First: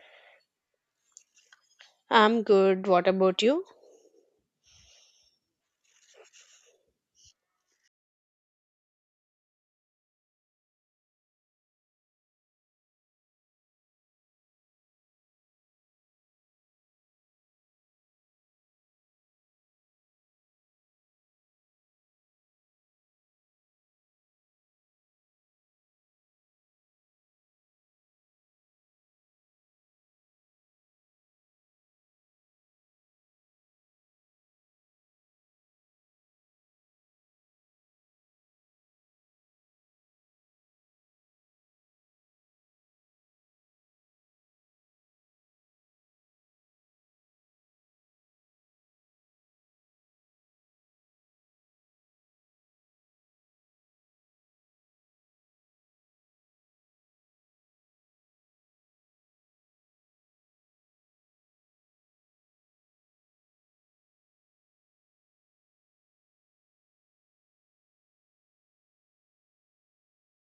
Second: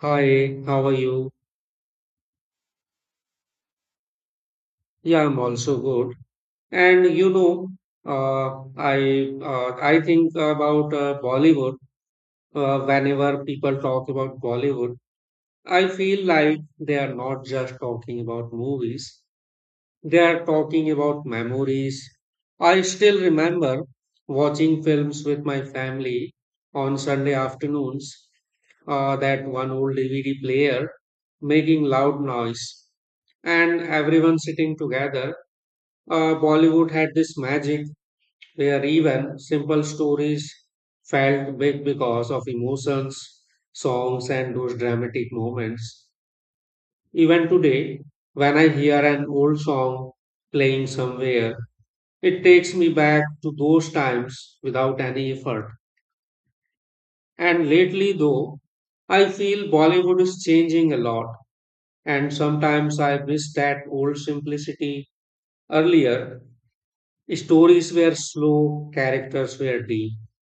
Hi, how are you? I'm good. What about you? Yeah, I'm also good. And you know, I think about Bollywood. Whenever people talk about Bollywood, I feel like they are not just talking about movies. They are talking about memories. I still remember watching films with my family on Sunday afternoons, that one old DVD player making loud noise, and everyone sitting together. Bollywood had this magic where even simple stories felt big because of emotions, songs, and those dramatic moments. Even today, when I hear an old song playing somewhere, it takes me back to those times without any effort. And lately, though, I feel Bollywood is changing a lot, and sometimes I miss that old simplicity. Earlier, stories were slow, characters were deep,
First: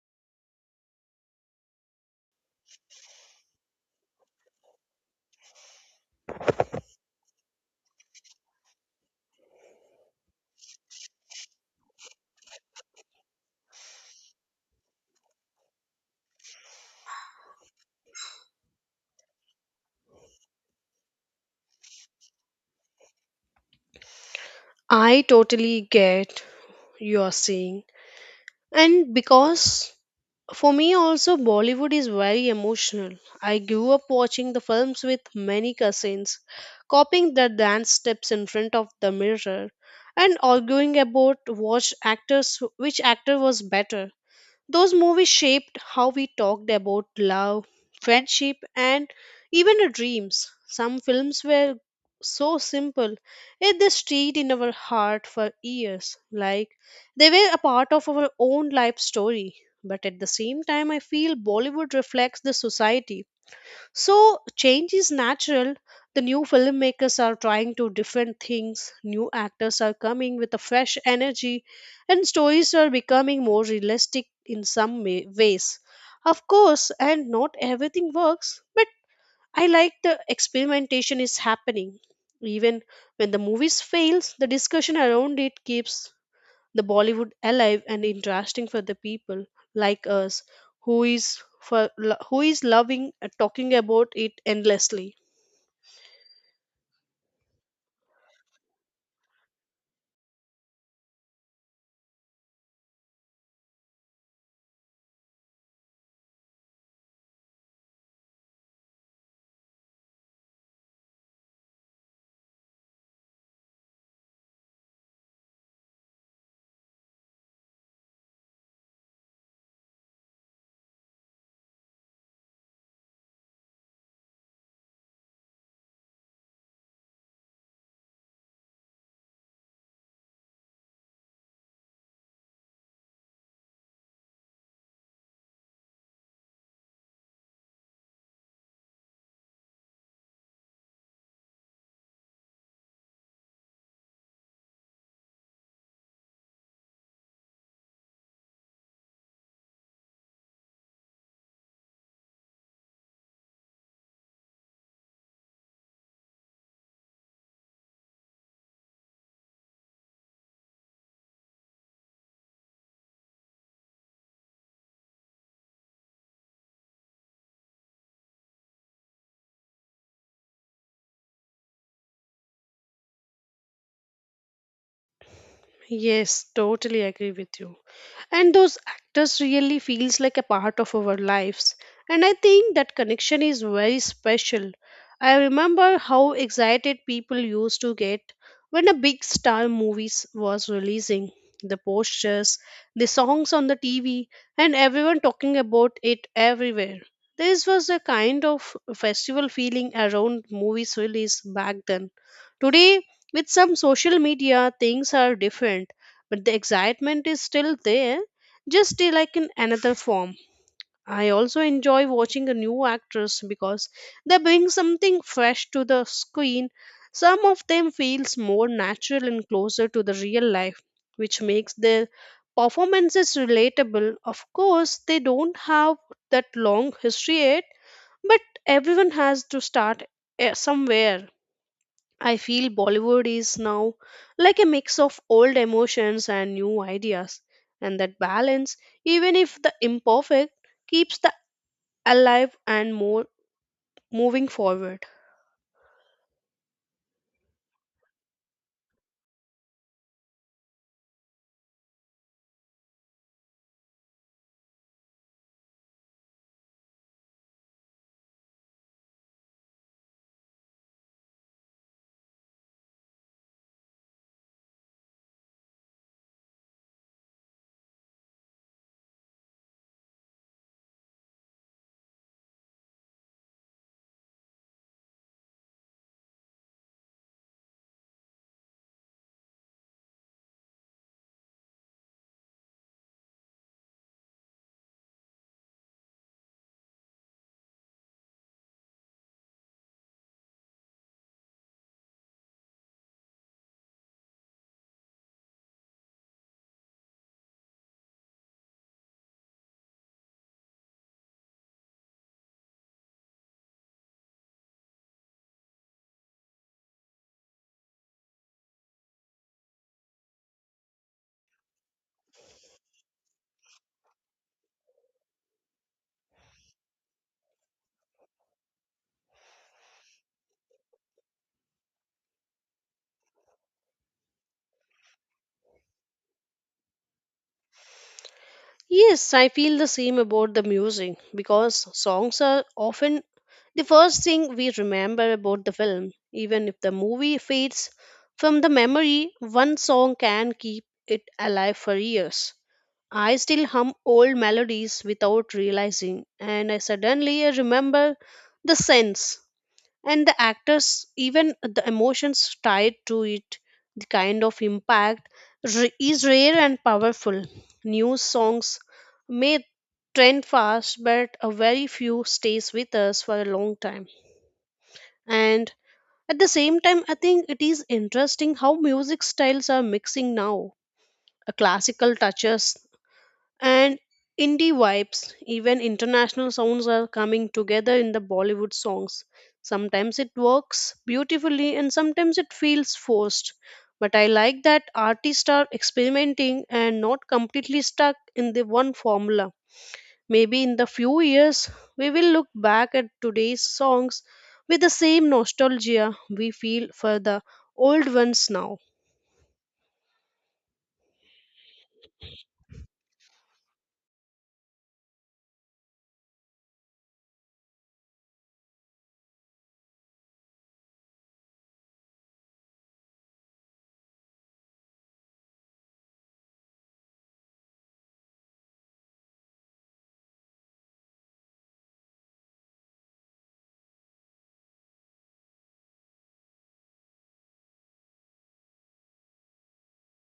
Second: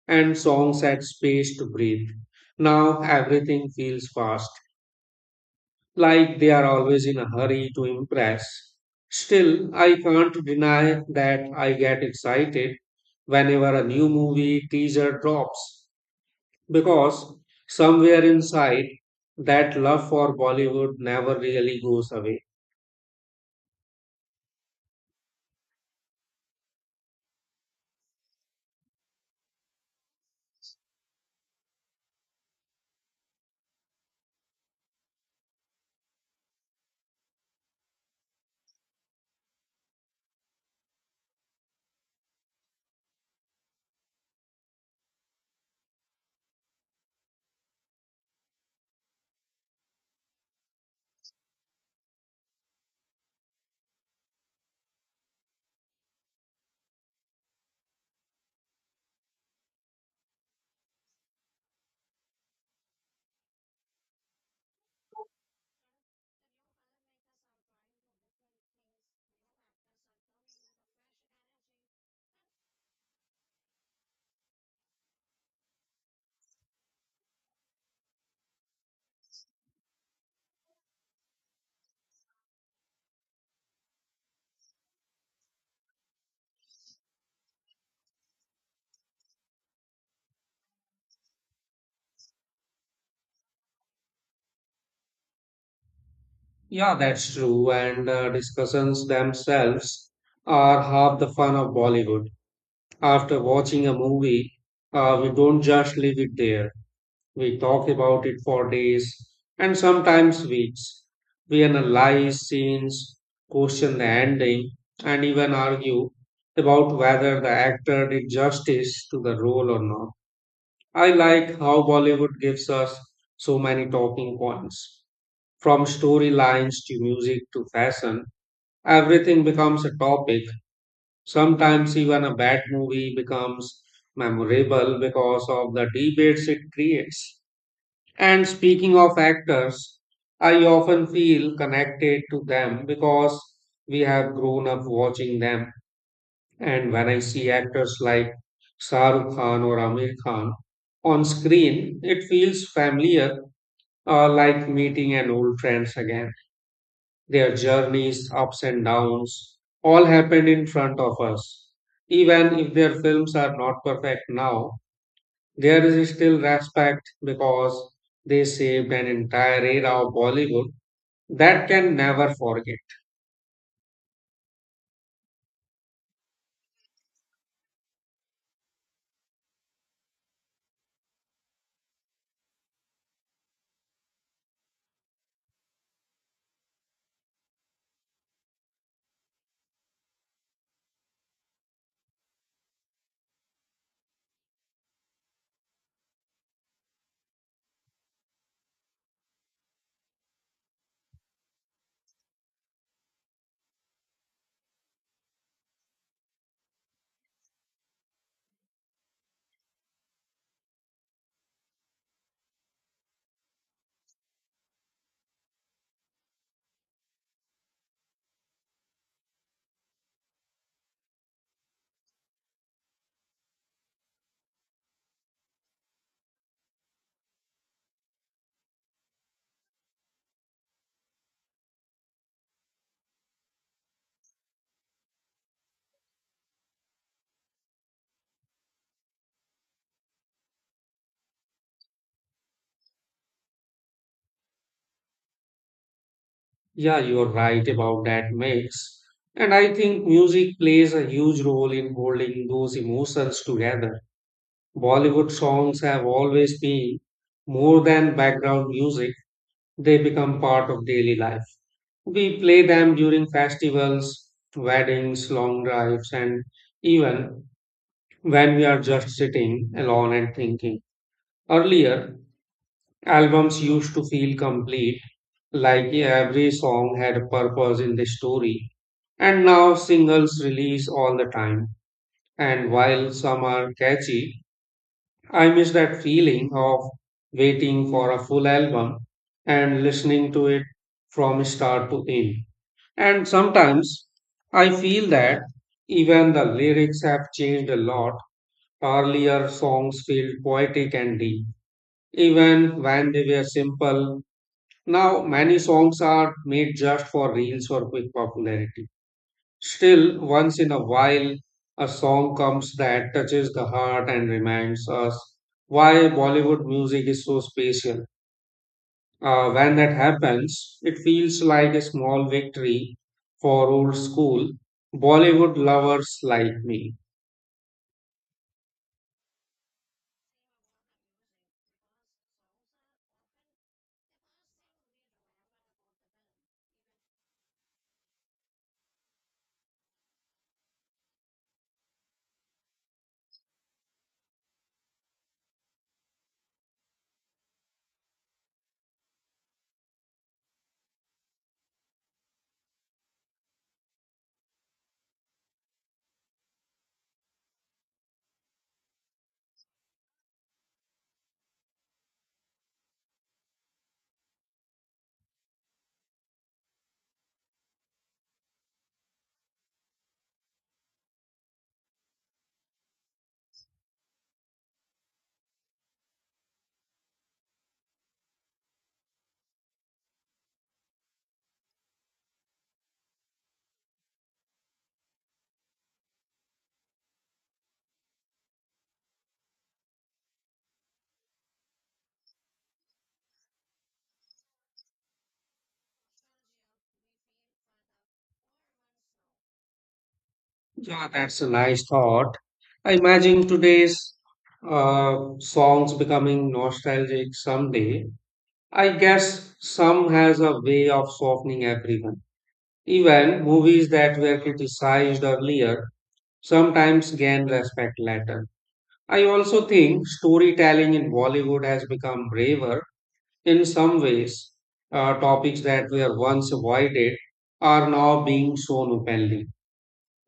and songs had space to breathe. Now everything feels fast, like they are always in a hurry to impress. Still, I can't deny that I get excited whenever a new movie teaser drops because somewhere inside that love for Bollywood never really goes away. I totally get you are saying. And because for me also Bollywood is very emotional. I grew up watching the films with many cousins, copying their dance steps in front of the mirror and arguing about which actor was better. Those movies shaped how we talked about love, friendship, and even our dreams. Some films were so simple, yet they stayed in our heart for years, like they were a part of our own life story. But at the same time, I feel Bollywood reflects the society, so change is natural. The new filmmakers are trying to different things. New actors are coming with a fresh energy, and stories are becoming more realistic in ways. Of course, and not everything works, but I like the experimentation is happening. Even when the movies fails, the discussion around it keeps the Bollywood alive and interesting for the people like us who is loving talking about it endlessly. Yeah, that's true. And discussions themselves are half the fun of Bollywood. After watching a movie, we don't just leave it there. We talk about it for days and sometimes weeks. We analyze scenes, question the ending, and even argue about whether the actor did justice to the role or not. I like how Bollywood gives us so many talking points. From storylines to music to fashion, everything becomes a topic. Sometimes even a bad movie becomes memorable because of the debates it creates. And speaking of actors, I often feel connected to them because we have grown up watching them. And when I see actors like Shah Rukh Khan or Amir Khan on screen, it feels familiar, like meeting an old friends again. Their journeys, ups and downs, all happened in front of us. Even if their films are not perfect now, there is still respect because they saved an entire era of Bollywood that can never forget. Yes, totally agree with you. And those actors really feels like a part of our lives, and I think that connection is very special. I remember how excited people used to get when a big star movies was releasing, the posters, the songs on the TV, and everyone talking about it everywhere. This was a kind of festival feeling around movies release back then. Today, with some social media, things are different, but the excitement is still there, just like in another form. I also enjoy watching a new actress because they bring something fresh to the screen. Some of them feels more natural and closer to the real life, which makes their performances relatable. Of course, they don't have that long history yet, but everyone has to start somewhere. I feel Bollywood is now like a mix of old emotions and new ideas, and that balance, even if the imperfect, keeps the alive and more moving forward. Yeah, you're right about that mix. And I think music plays a huge role in holding those emotions together. Bollywood songs have always been more than background music, they become part of daily life. We play them during festivals, weddings, long drives, and even when we are just sitting alone and thinking. Earlier, albums used to feel complete, like every song had a purpose in the story, and now singles release all the time. And while some are catchy, I miss that feeling of waiting for a full album and listening to it from start to end. And sometimes I feel that even the lyrics have changed a lot. Earlier songs felt poetic and deep, even when they were simple. Now, many songs are made just for reels or quick popularity. Still, once in a while, a song comes that touches the heart and reminds us why Bollywood music is so special. When that happens, it feels like a small victory for old school Bollywood lovers like me. Yes, I feel the same about the music because songs are often the first thing we remember about the film. Even if the movie fades from the memory, one song can keep it alive for years. I still hum old melodies without realizing, and I suddenly remember the sense and the actors, even the emotions tied to it. The kind of impact is rare and powerful. New songs may trend fast, but a very few stays with us for a long time. And at the same time, I think it is interesting how music styles are mixing now. A classical touches and indie vibes, even international sounds, are coming together in the Bollywood songs. Sometimes it works beautifully and sometimes it feels forced, but I like that artists are experimenting and not completely stuck in the one formula. Maybe in the few years we will look back at today's songs with the same nostalgia we feel for the old ones now. Yeah, that's a nice thought. I imagine today's songs becoming nostalgic someday. I guess some has a way of softening everyone. Even movies that were criticized earlier sometimes gain respect later. I also think storytelling in Bollywood has become braver in some ways. Topics that were once avoided are now being shown openly.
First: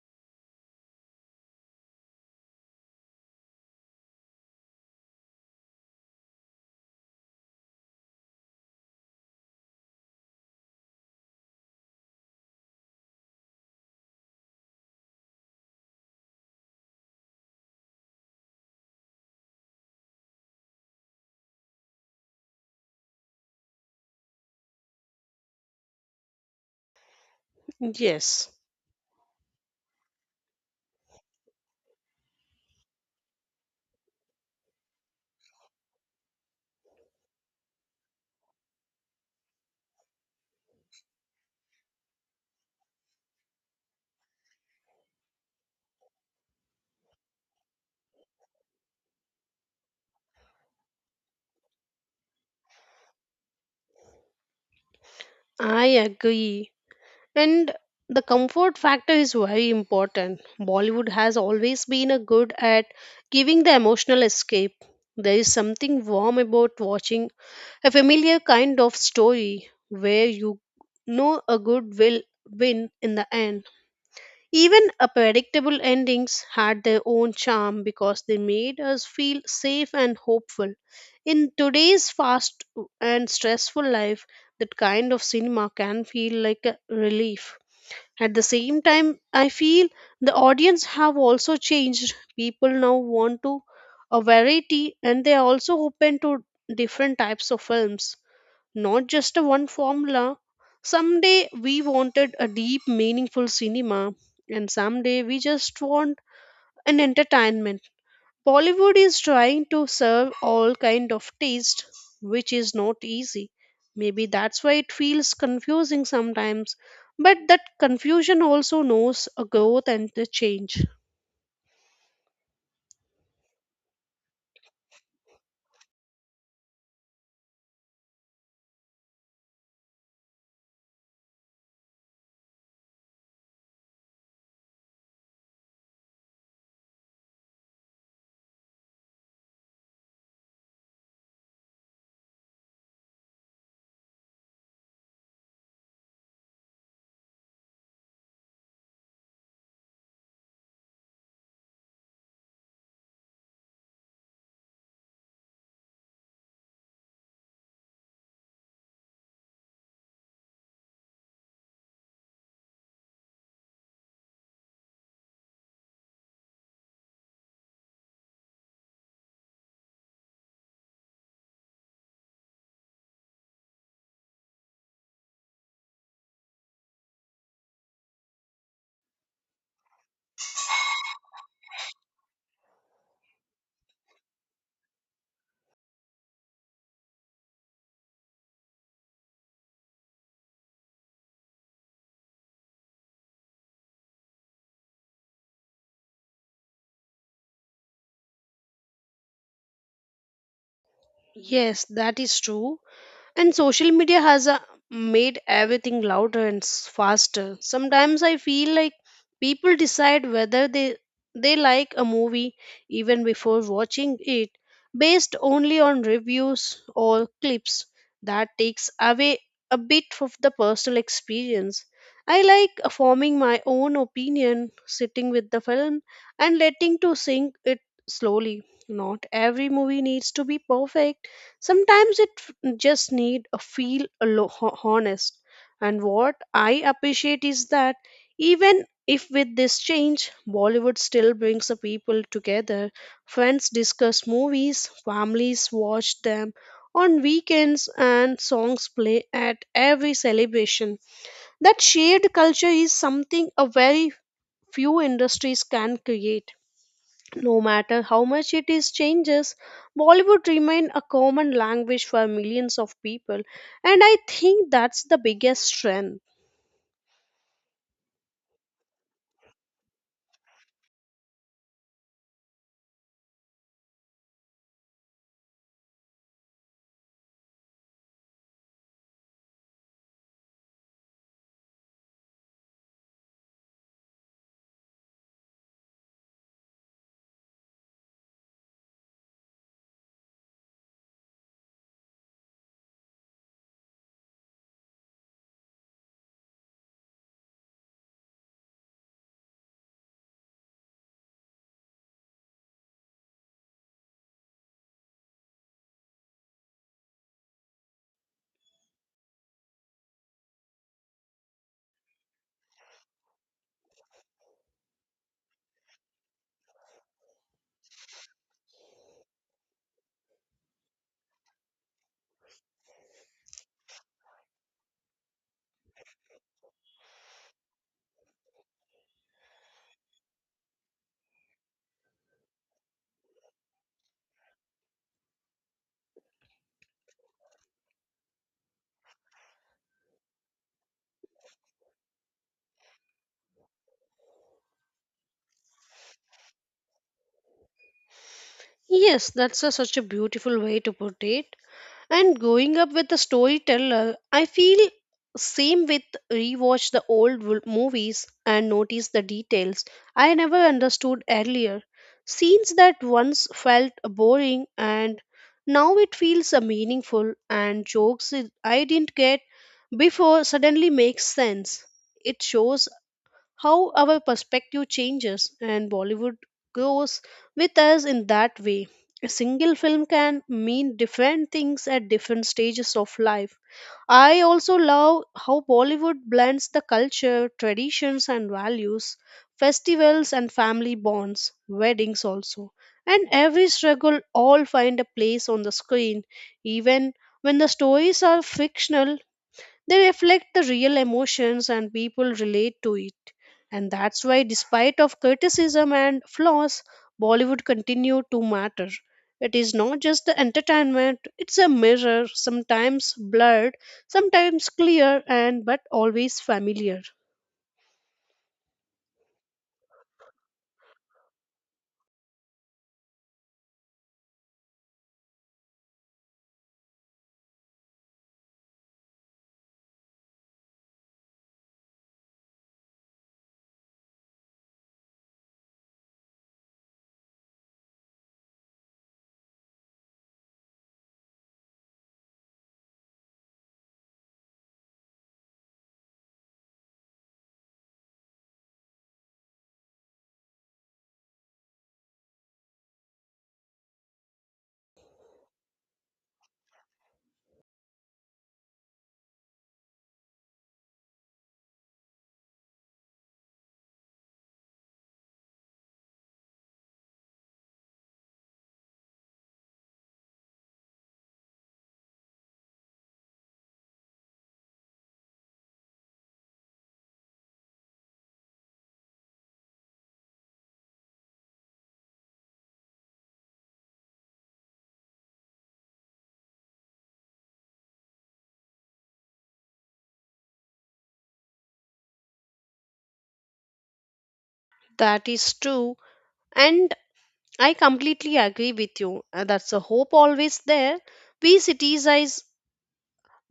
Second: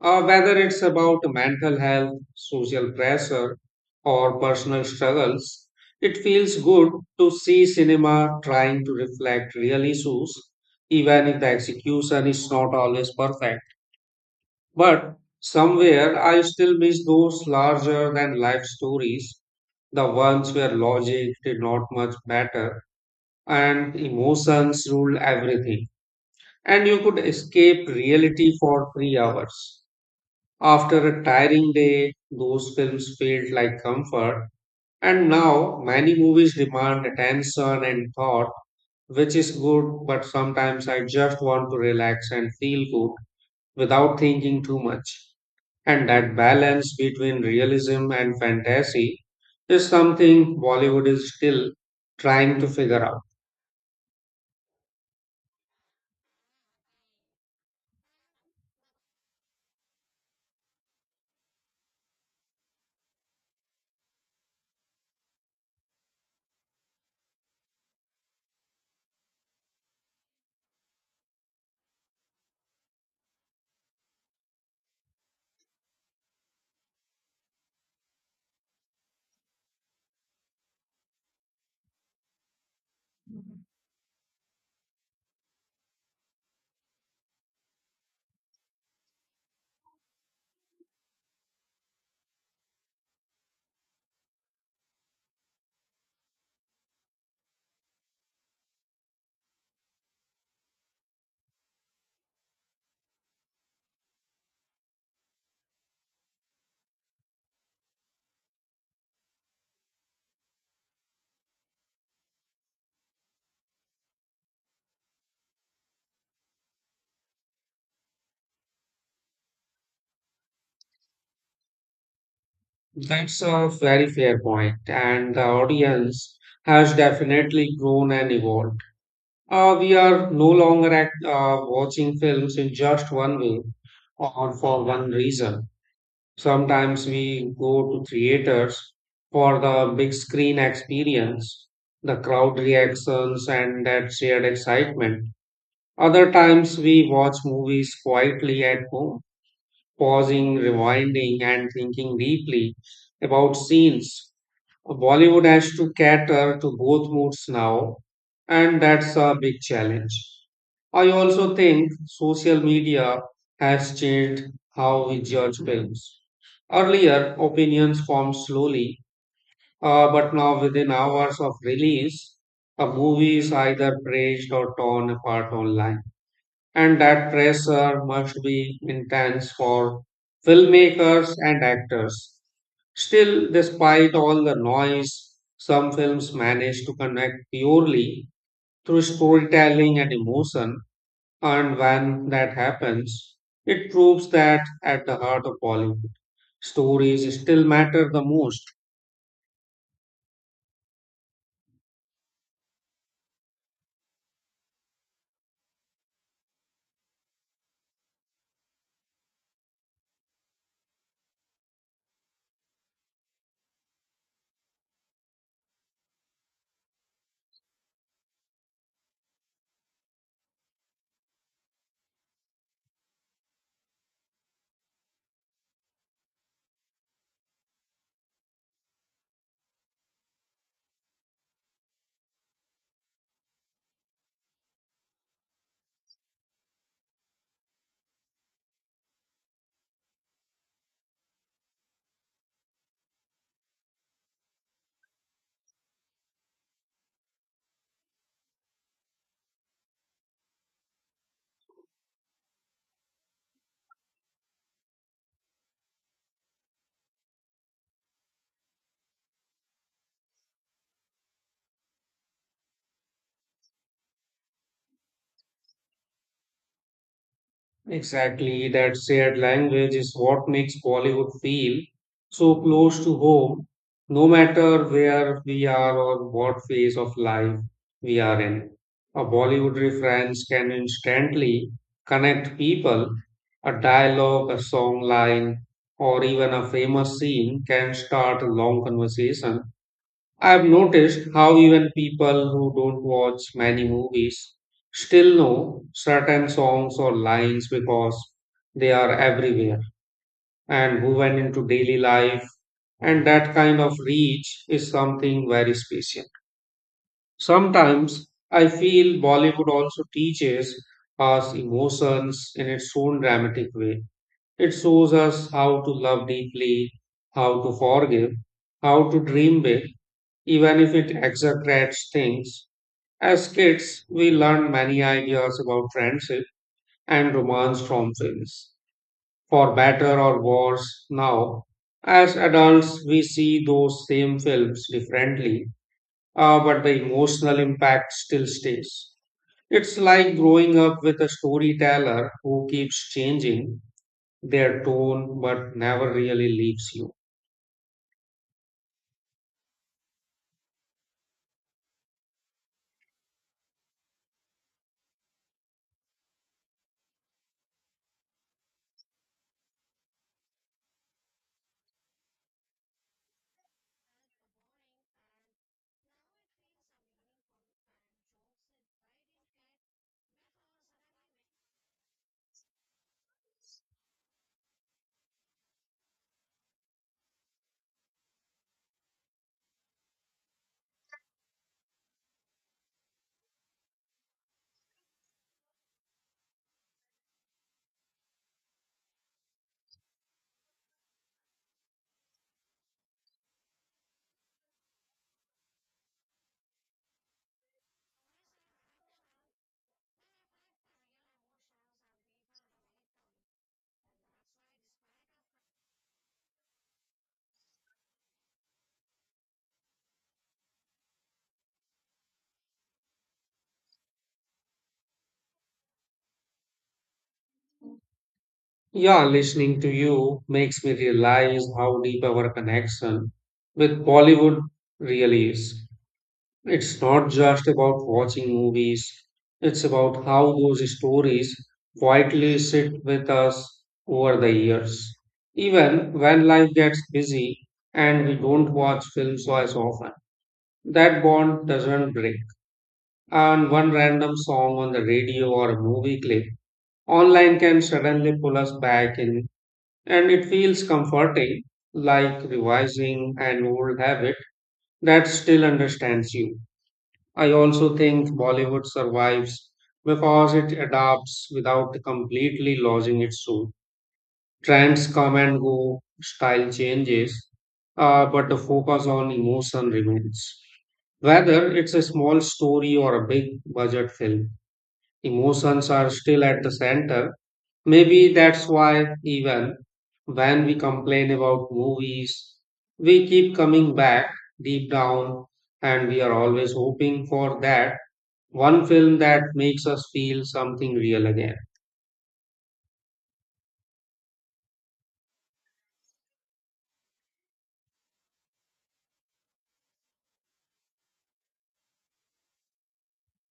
Whether it's about mental health, social pressure, or personal struggles, it feels good to see cinema trying to reflect real issues, even if the execution is not always perfect. But somewhere I still miss those larger than life stories, the ones where logic did not much matter and emotions ruled everything, and you could escape Yes, reality for 3 hours. After a tiring day, those films felt like comfort, and now many movies demand attention and thought, which is good, but sometimes I just want to relax and feel good without thinking too much. And that balance between realism and fantasy is something Bollywood is still trying to figure out. I agree. And the comfort factor is very important. Bollywood has always been a good at giving the emotional escape. There is something warm about watching a familiar kind of story where you know a good will win in the end. Even a predictable endings had their own charm because they made us feel safe and hopeful. In today's fast and stressful life, that kind of cinema can feel like a relief. At the same time, I feel the audience have also changed. People now want to a variety, and they are also open to different types of films, not just a one formula. Someday we wanted a deep, meaningful cinema, and someday we just want an entertainment. Bollywood is trying to serve all kind of taste, which is not easy. Maybe that's why it feels confusing sometimes. But that confusion also knows a growth and a change. That's a very fair point, and the audience has definitely grown and evolved. We are no longer at watching films in just one way or for one reason. Sometimes we go to theaters for the big screen experience, the crowd reactions, and that shared excitement. Other times we watch movies quietly at home, pausing, rewinding, and thinking deeply about scenes. Bollywood has to cater to both moods now, and that's a big challenge. I also think social media has changed how we judge films. Earlier, opinions formed slowly, but now within hours of release, a movie is either praised or torn apart online. And that pressure must be intense for filmmakers and actors. Still, despite all the noise, some films manage to connect purely through storytelling and emotion, and when that happens, it proves that at the heart of Bollywood, stories still matter the most. Yes, that is true. And social media has made everything louder and faster. Sometimes I feel like people decide whether they like a movie even before watching it, based only on reviews or clips. That takes away a bit of the personal experience. I like forming my own opinion, sitting with the film and letting to sink it slowly. Not every movie needs to be perfect. Sometimes it just need a feel honest. And what I appreciate is that even if with this change, Bollywood still brings the people together. Friends discuss movies, families watch them on weekends, and songs play at every celebration. That shared culture is something a very few industries can create. No matter how much it is changes, Bollywood remains a common language for millions of people, and I think that's the biggest strength. Exactly, that shared language is what makes Bollywood feel so close to home, no matter where we are or what phase of life we are in. A Bollywood reference can instantly connect people. A dialogue, a song line, or even a famous scene can start a long conversation. I've noticed how even people who don't watch many movies still know certain songs or lines because they are everywhere and woven into daily life. And that kind of reach is something very special. Sometimes I feel Bollywood also teaches us emotions in its own dramatic way. It shows us how to love deeply, how to forgive, how to dream big, even if it exaggerates things. As kids, we learn many ideas about friendship and romance from films, for better or worse. Now, as adults, we see those same films differently, but the emotional impact still stays. It's like growing up with a storyteller who keeps changing their tone but never really leaves you. Yes, that's a, such a beautiful way to put it. And growing up with a storyteller, I feel same with rewatch the movies and notice the details I never understood earlier. Scenes that once felt boring and now it feels meaningful, and jokes I didn't get before suddenly makes sense. It shows how our perspective changes and Bollywood grows with us in that way. A single film can mean different things at different stages of life. I also love how Bollywood blends the culture, traditions, and values, festivals and family bonds, weddings also. And every struggle all find a place on the screen, even when the stories are fictional, they reflect the real emotions and people relate to it. And that's why despite of criticism and flaws, Bollywood continue to matter. It is not just the entertainment, it's a mirror, sometimes blurred, sometimes clear and but always familiar. Yeah, listening to you makes me realize how deep our connection with Bollywood really is. It's not just about watching movies, it's about how those stories quietly sit with us over the years. Even when life gets busy and we don't watch films as often, that bond doesn't break. And one random song on the radio or a movie clip online can suddenly pull us back in, and it feels comforting, like revising an old habit that still understands you. I also think Bollywood survives because it adapts without completely losing its soul. Trends come and go, style changes, but the focus on emotion remains. Whether it's a small story or a big budget film, emotions are still at the center. Maybe that's why, even when we complain about movies, we keep coming back deep down, and we are always hoping for that one film that makes us feel something real again. That is true. And I completely agree with you. That's a hope always there. We citizens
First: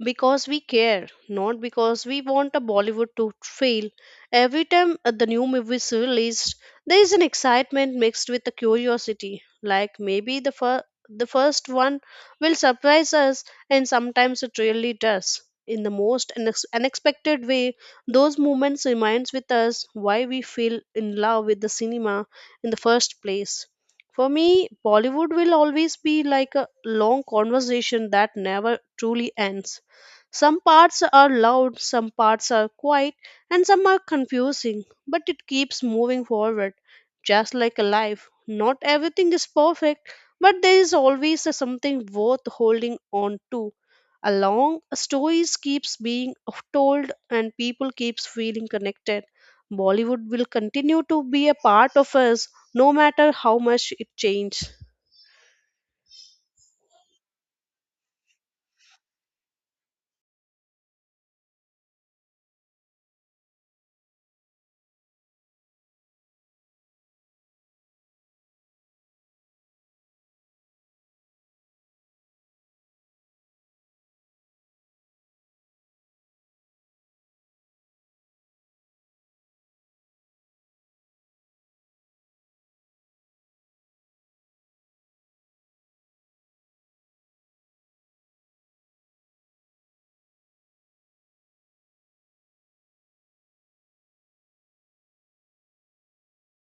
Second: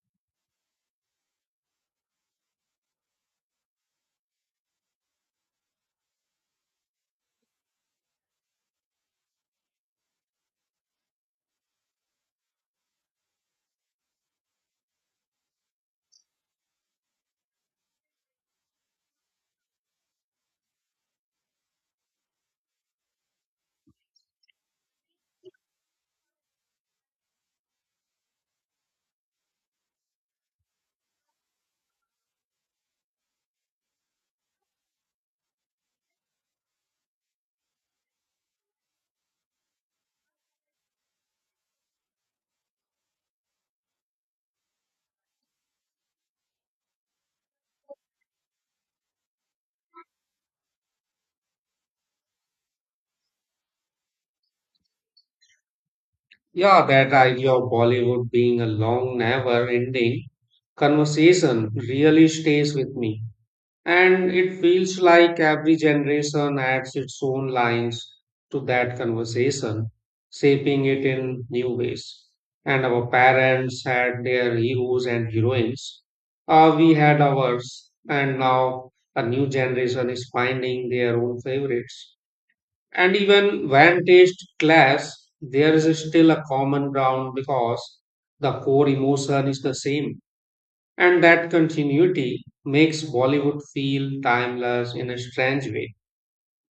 because we care, not because we want a Bollywood to fail. Every time the new movie is released, there is an excitement mixed with the curiosity. Like maybe the first one will surprise us, and sometimes it really does. In the most unexpected way, those moments reminds with us why we feel in love with the cinema in the first place. For me, Bollywood will always be like a long conversation that never truly ends. Some parts are loud, some parts are quiet, and some are confusing, but it keeps moving forward, just like a life. Not everything is perfect, but there is always a something worth holding on to. A long stories keeps being told and people keeps feeling connected. Bollywood will continue to be a part of us no matter how much it changes. Yeah, that idea of Bollywood being a long, never ending conversation really stays with me. And it feels like every generation adds its own lines to that conversation, shaping it in new ways. And our parents had their heroes and heroines. We had ours, and now a new generation is finding their own favorites. And even when taste clash, there is still a common ground because the core emotion is the same. And that continuity makes Bollywood feel timeless in a strange way.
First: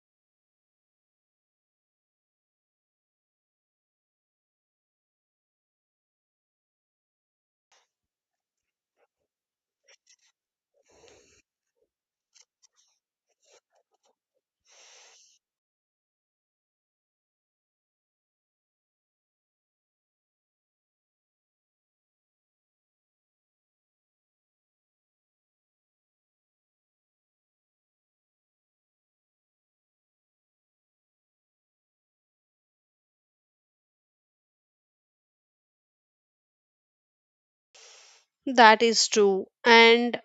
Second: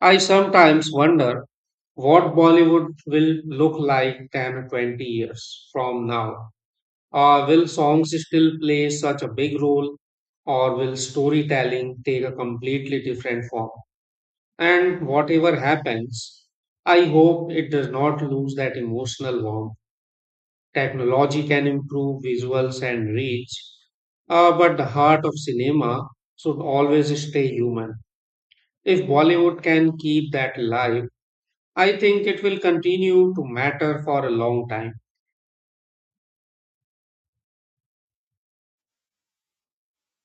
I sometimes wonder what Bollywood will look like 10 or 20 years from now. Will songs still play such a big role, or will storytelling take a completely different form? And whatever happens, I hope it does not lose that emotional warmth. Technology can improve visuals and reach, but the heart of cinema should always stay human. If Bollywood can keep that alive, I think it will continue to matter for a long time. That is true. And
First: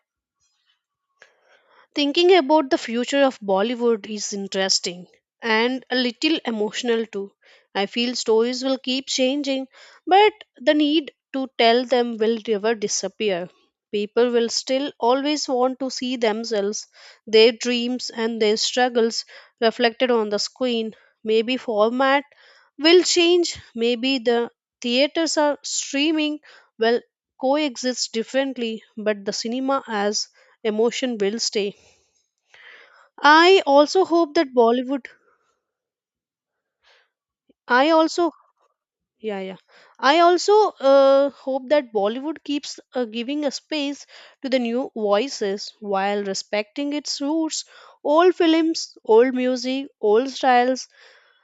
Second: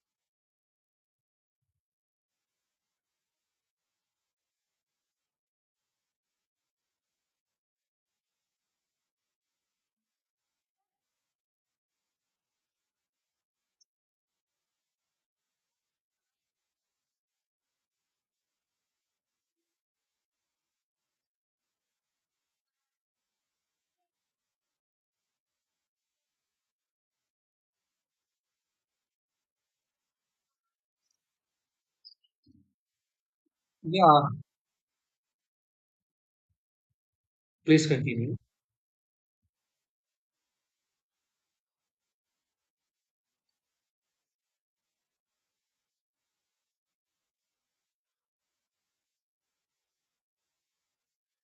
thinking about the future of Bollywood is interesting and a little emotional too. I feel stories will keep changing, but the need to tell them will never disappear. People will still always want to see themselves, their dreams, and their struggles reflected on the screen. Maybe format will change, maybe the theaters are streaming will coexist differently, but the cinema as emotion will stay. I also Yeah, hope that Bollywood. please I also continue. Yeah, yeah. I also hope that Bollywood keeps giving a space to the new voices while respecting its roots. Old films, old music, old styles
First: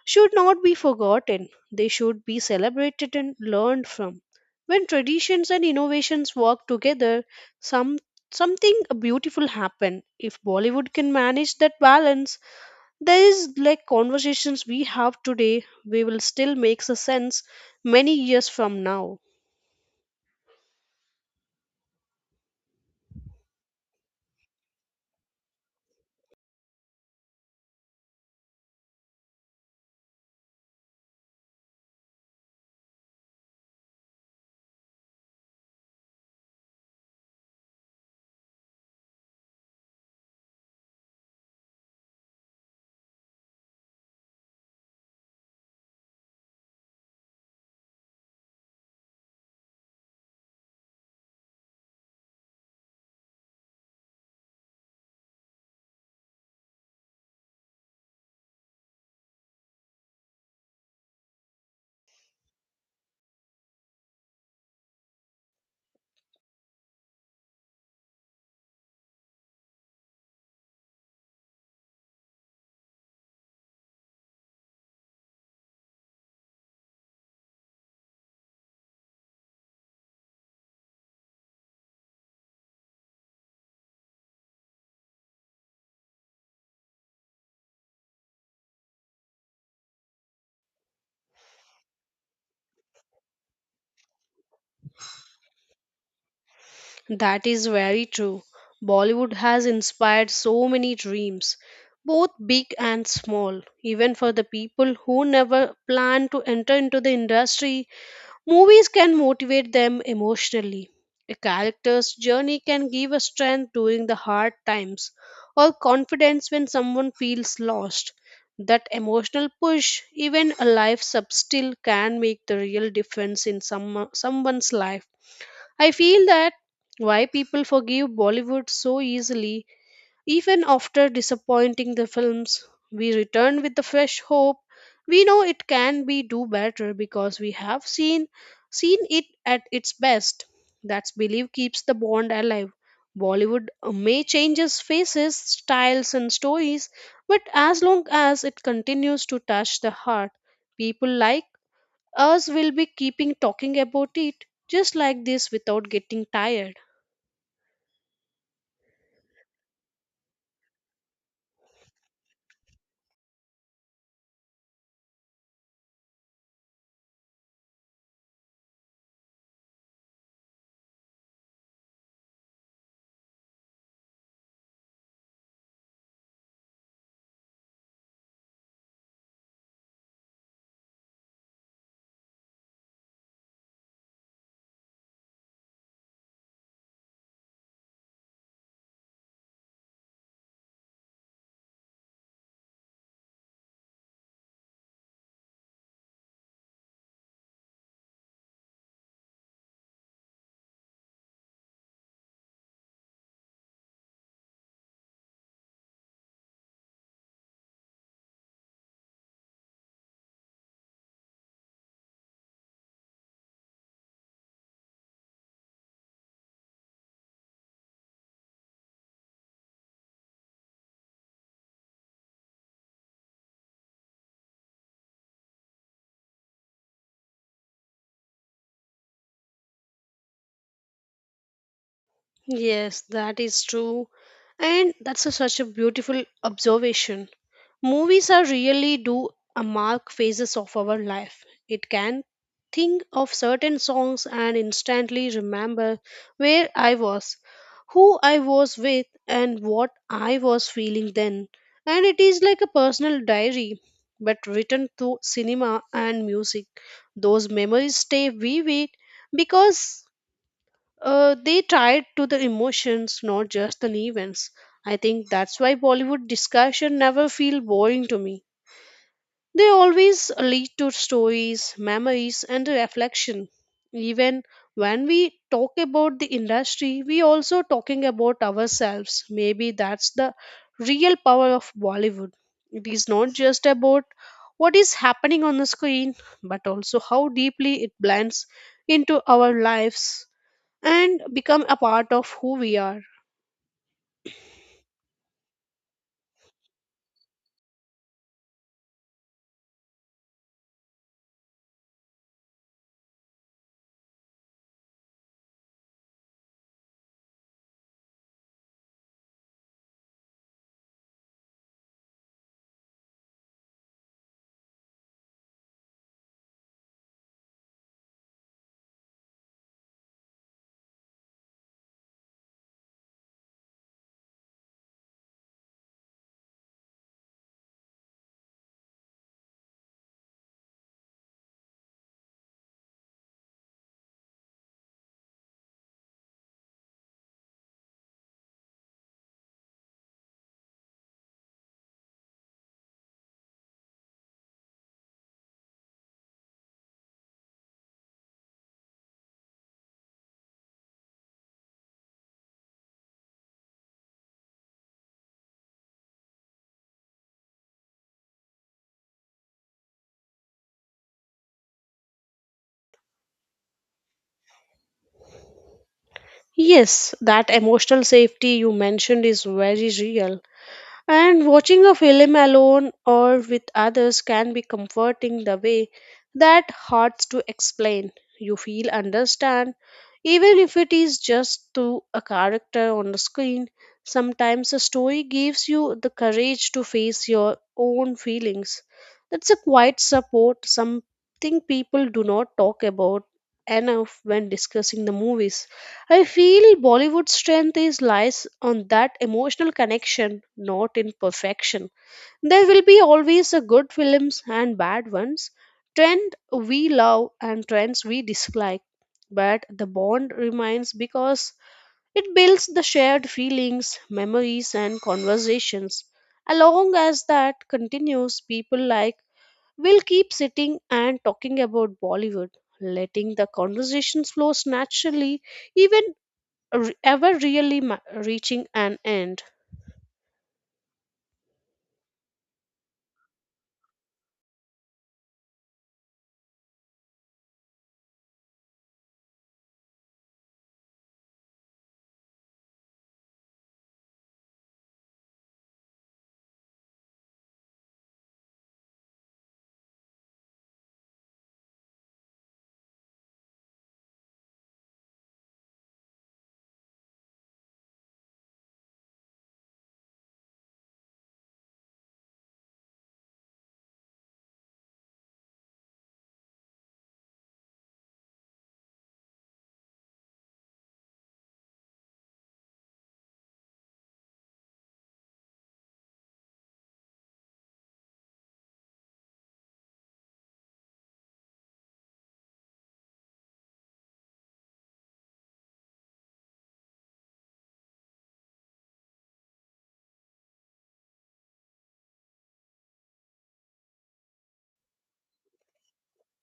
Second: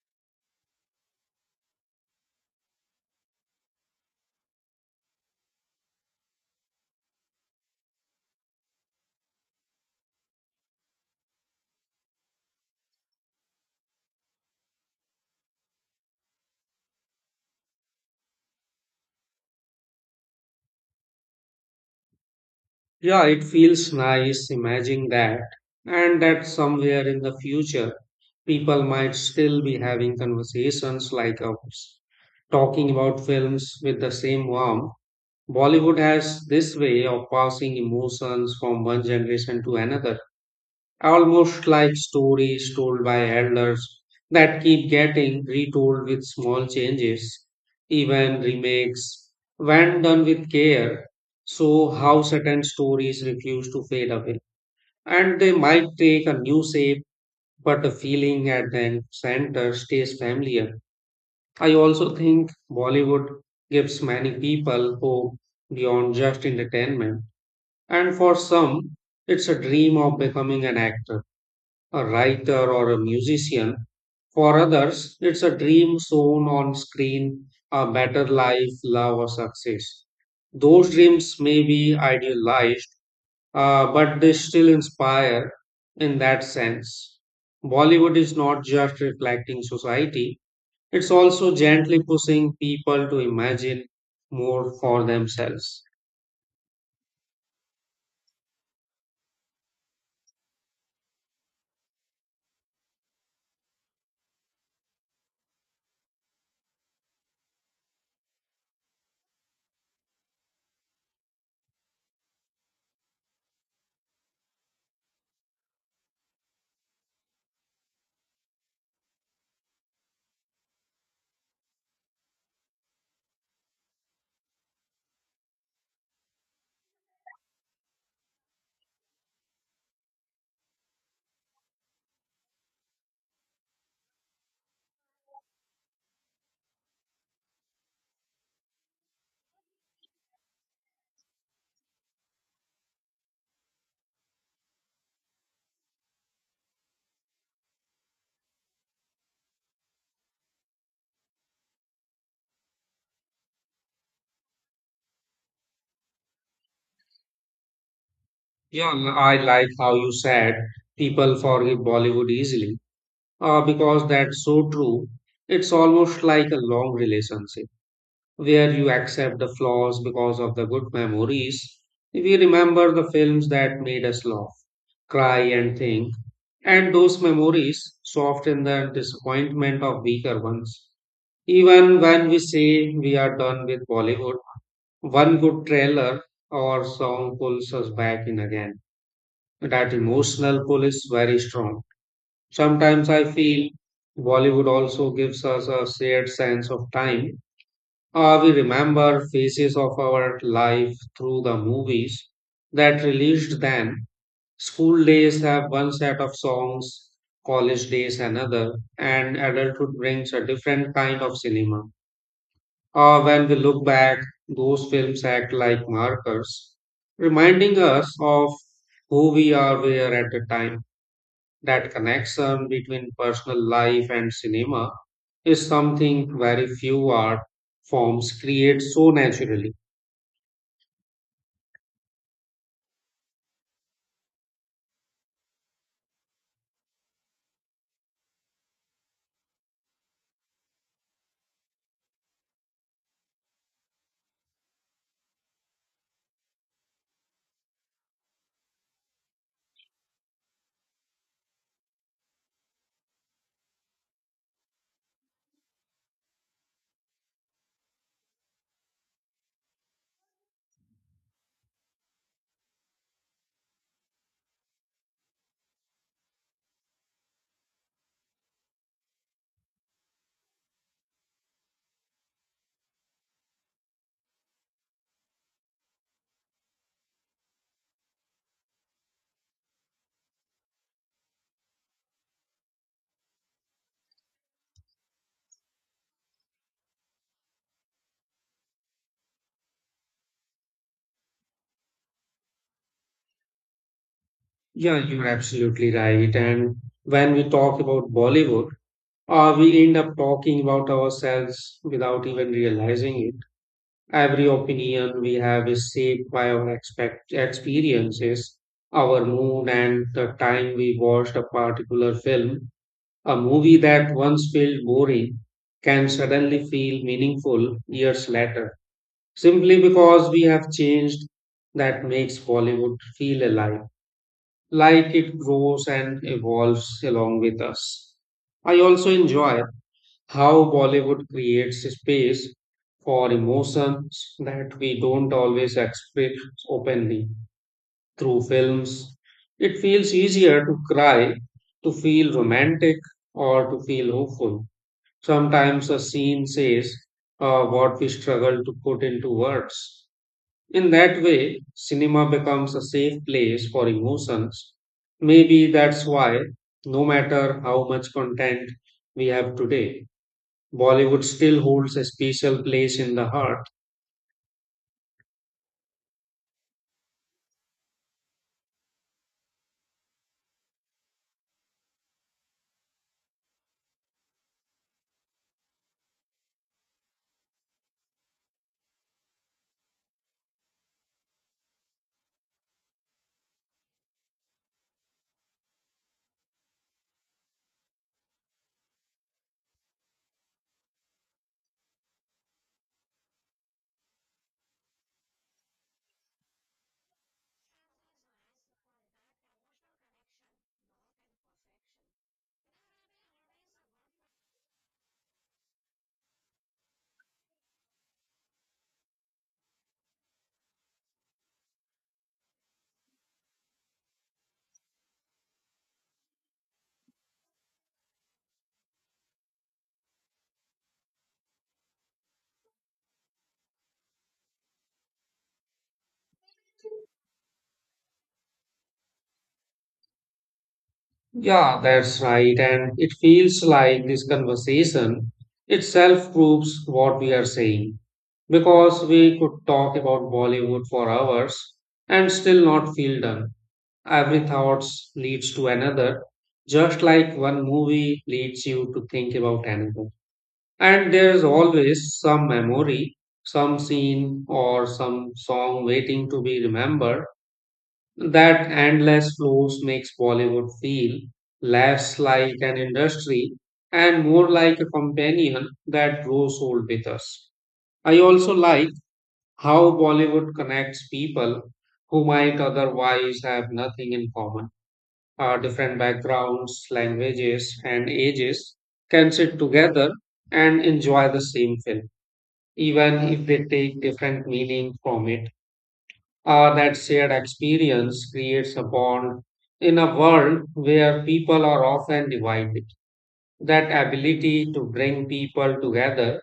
should not be forgotten. They should be celebrated and learned from. When traditions and innovations work together, some something beautiful happen. If Bollywood can manage that balance, there is like conversations we have today, we will still makes a sense many years from now. Yeah, it feels nice imagining that, and that somewhere in the future, people might still be having conversations like ours, talking about films with the same warmth. Bollywood has this way of passing emotions from one generation to another, almost like stories told by elders that keep getting retold with small changes, even remakes, when done with care. So, how certain stories refuse to fade away. And they might take a new shape, but the feeling at the center stays familiar. I also think Bollywood gives many people hope beyond just entertainment, and for some, it's a dream of becoming an actor, a writer, or a musician. For others, it's a dream shown on screen, a better life, love, or success. Those dreams may be idealized, but they still inspire in that sense. Bollywood is not just reflecting society, it's also gently pushing people to imagine more for themselves. That is very true. Bollywood has inspired so many dreams, both big and small. Even for the people who never planned to enter into the industry, movies can motivate them emotionally. A character's journey can give a strength during the hard times or confidence when someone feels lost. That emotional push, even a life substill, can make the real difference in someone's life. I feel that why people forgive Bollywood so easily even after disappointing the films, we return with the fresh hope. We know it can be do better because we have seen it at its best. That's belief keeps the bond alive. Bollywood may changes faces, styles and stories, but as long as it continues to touch the heart, people like us will be keeping talking about it just like this without getting tired. Yeah, and I like how you said people forgive Bollywood easily because that's so true. It's almost like a long relationship where you accept the flaws because of the good memories. We remember the films that made us laugh, cry, and think, and those memories soften the disappointment of weaker ones. Even when we say we are done with Bollywood, one good trailer or song pulls us back in again. That emotional pull is very strong. Sometimes I feel Bollywood also gives us a shared sense of time. We remember phases of our life through the movies that released then. School days have one set of songs, college days another, and adulthood brings a different kind of cinema. When we look back, those films act like markers, reminding us of who we are were at the time. That connection between personal life and cinema is something very few art forms create so naturally. Yes, that is true. And that's a, such a beautiful observation. Movies are really do a mark phases of our life. It can think of certain songs and instantly remember where I was, who I was with, and what I was feeling then. And it is like a personal diary, but written through cinema and music. Those memories stay vivid because they tied to the emotions, not just the events. I think that's why Bollywood discussion never feel boring to me. They always lead to stories, memories, and reflection. Even when we talk about the industry, we also talking about ourselves. Maybe that's the real power of Bollywood. It is not just about what is happening on the screen, but also how deeply it blends into our lives and become a part of who we are. Yeah, you're absolutely right. And when we talk about Bollywood, we end up talking about ourselves without even realizing it. Every opinion we have is shaped by our experiences, our mood, and the time we watched a particular film. A movie that once felt boring can suddenly feel meaningful years later, simply because we have changed. That makes Bollywood feel alive, like it grows and evolves along with us. I also enjoy how Bollywood creates space for emotions that we don't always express openly through films. It feels easier to cry, to feel romantic, or to feel hopeful. Sometimes a scene says what we struggle to put into words. In that way, cinema becomes a safe place for emotions. Maybe that's why, no matter how much content we have today, Bollywood still holds a special place in the heart. Yes, that emotional safety you mentioned is very real. And watching a film alone or with others can be comforting the way that hard to explain. You feel understand, even if it is just through a character on the screen. Sometimes a story gives you the courage to face your own feelings. That's a quiet support, something people do not talk about enough when discussing the movies. I feel Bollywood's strength is lies on that emotional connection, not in perfection. There will be always a good films and bad ones, trend we love and trends we dislike. But the bond remains because it builds the shared feelings, memories and conversations. Along as that continues, people like will keep sitting and talking about Bollywood, letting the conversations flow naturally even ever really reaching an end. Yeah, that's right. And it feels like this conversation itself proves what we are saying. Because we could talk about Bollywood for hours and still not feel done. Every thoughts leads to another, just like one movie leads you to think about another. And there's always some memory, some scene, or some song waiting to be remembered. That endless flows makes Bollywood feel less like an industry and more like a companion that grows old with us. I also like how Bollywood connects people who might otherwise have nothing in common, different backgrounds, languages, and ages can sit together and enjoy the same film, even if they take different meaning from it. That shared experience creates a bond in a world where people are often divided. That ability to bring people together,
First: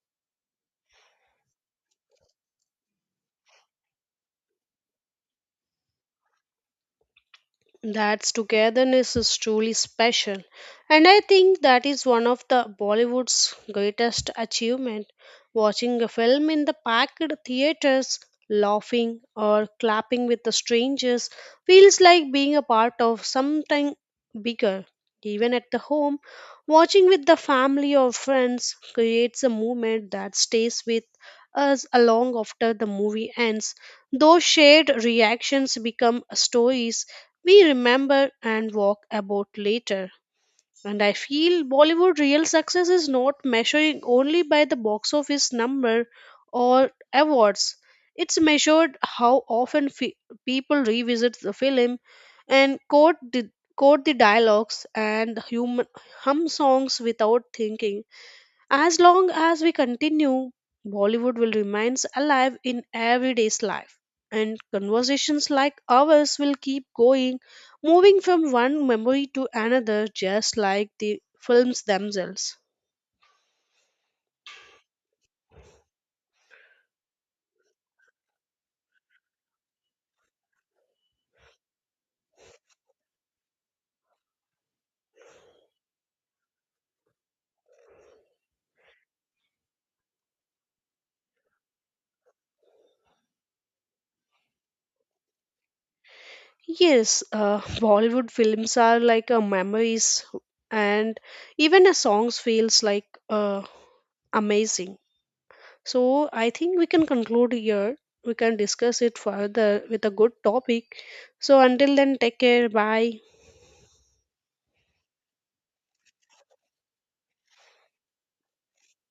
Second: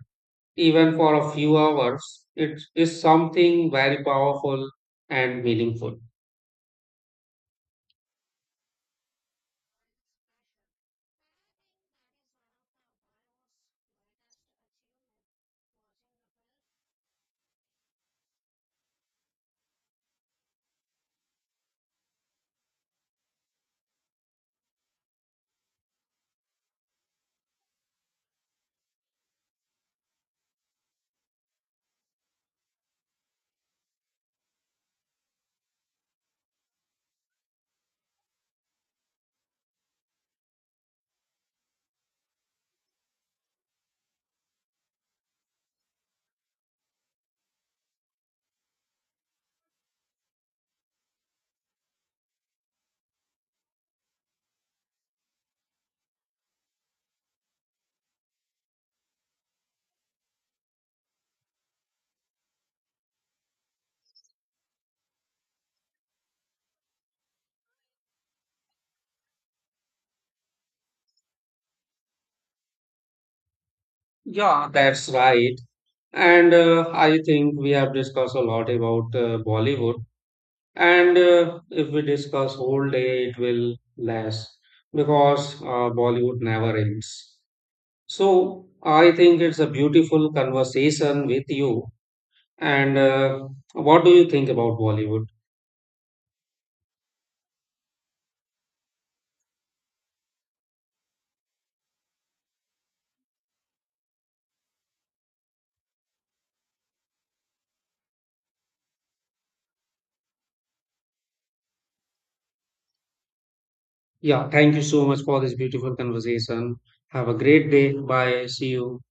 even for a few hours, it is something very powerful and meaningful. That's togetherness is truly special. And I think that is one of the Bollywood's greatest achievement. Watching a film in the packed theaters, laughing or clapping with the strangers feels like being a part of something bigger. Even at the home, watching with the family or friends creates a moment that stays with us along after the movie ends. Those shared reactions become stories we remember and walk about later. And I feel Bollywood real success is not measuring only by the box office number or awards. It's measured how often people revisit the film and quote the dialogues and hum songs without thinking. As long as we continue, Bollywood will remain alive in everyday's life, and conversations like ours will keep going, moving from one memory to another, just like the films themselves. Yeah, that's right. And I think we have discussed a lot about Bollywood. And If we discuss whole day, it will last because Bollywood never ends. So I think it's a beautiful conversation with you. And What do you think about Bollywood? Yes, Bollywood films are like memories, and even a songs feels like amazing. So I think we can conclude here. We can discuss it further with a good topic. So until then, take care. Bye. Yeah, thank you so much for this beautiful conversation. Have a great day. Bye. See you.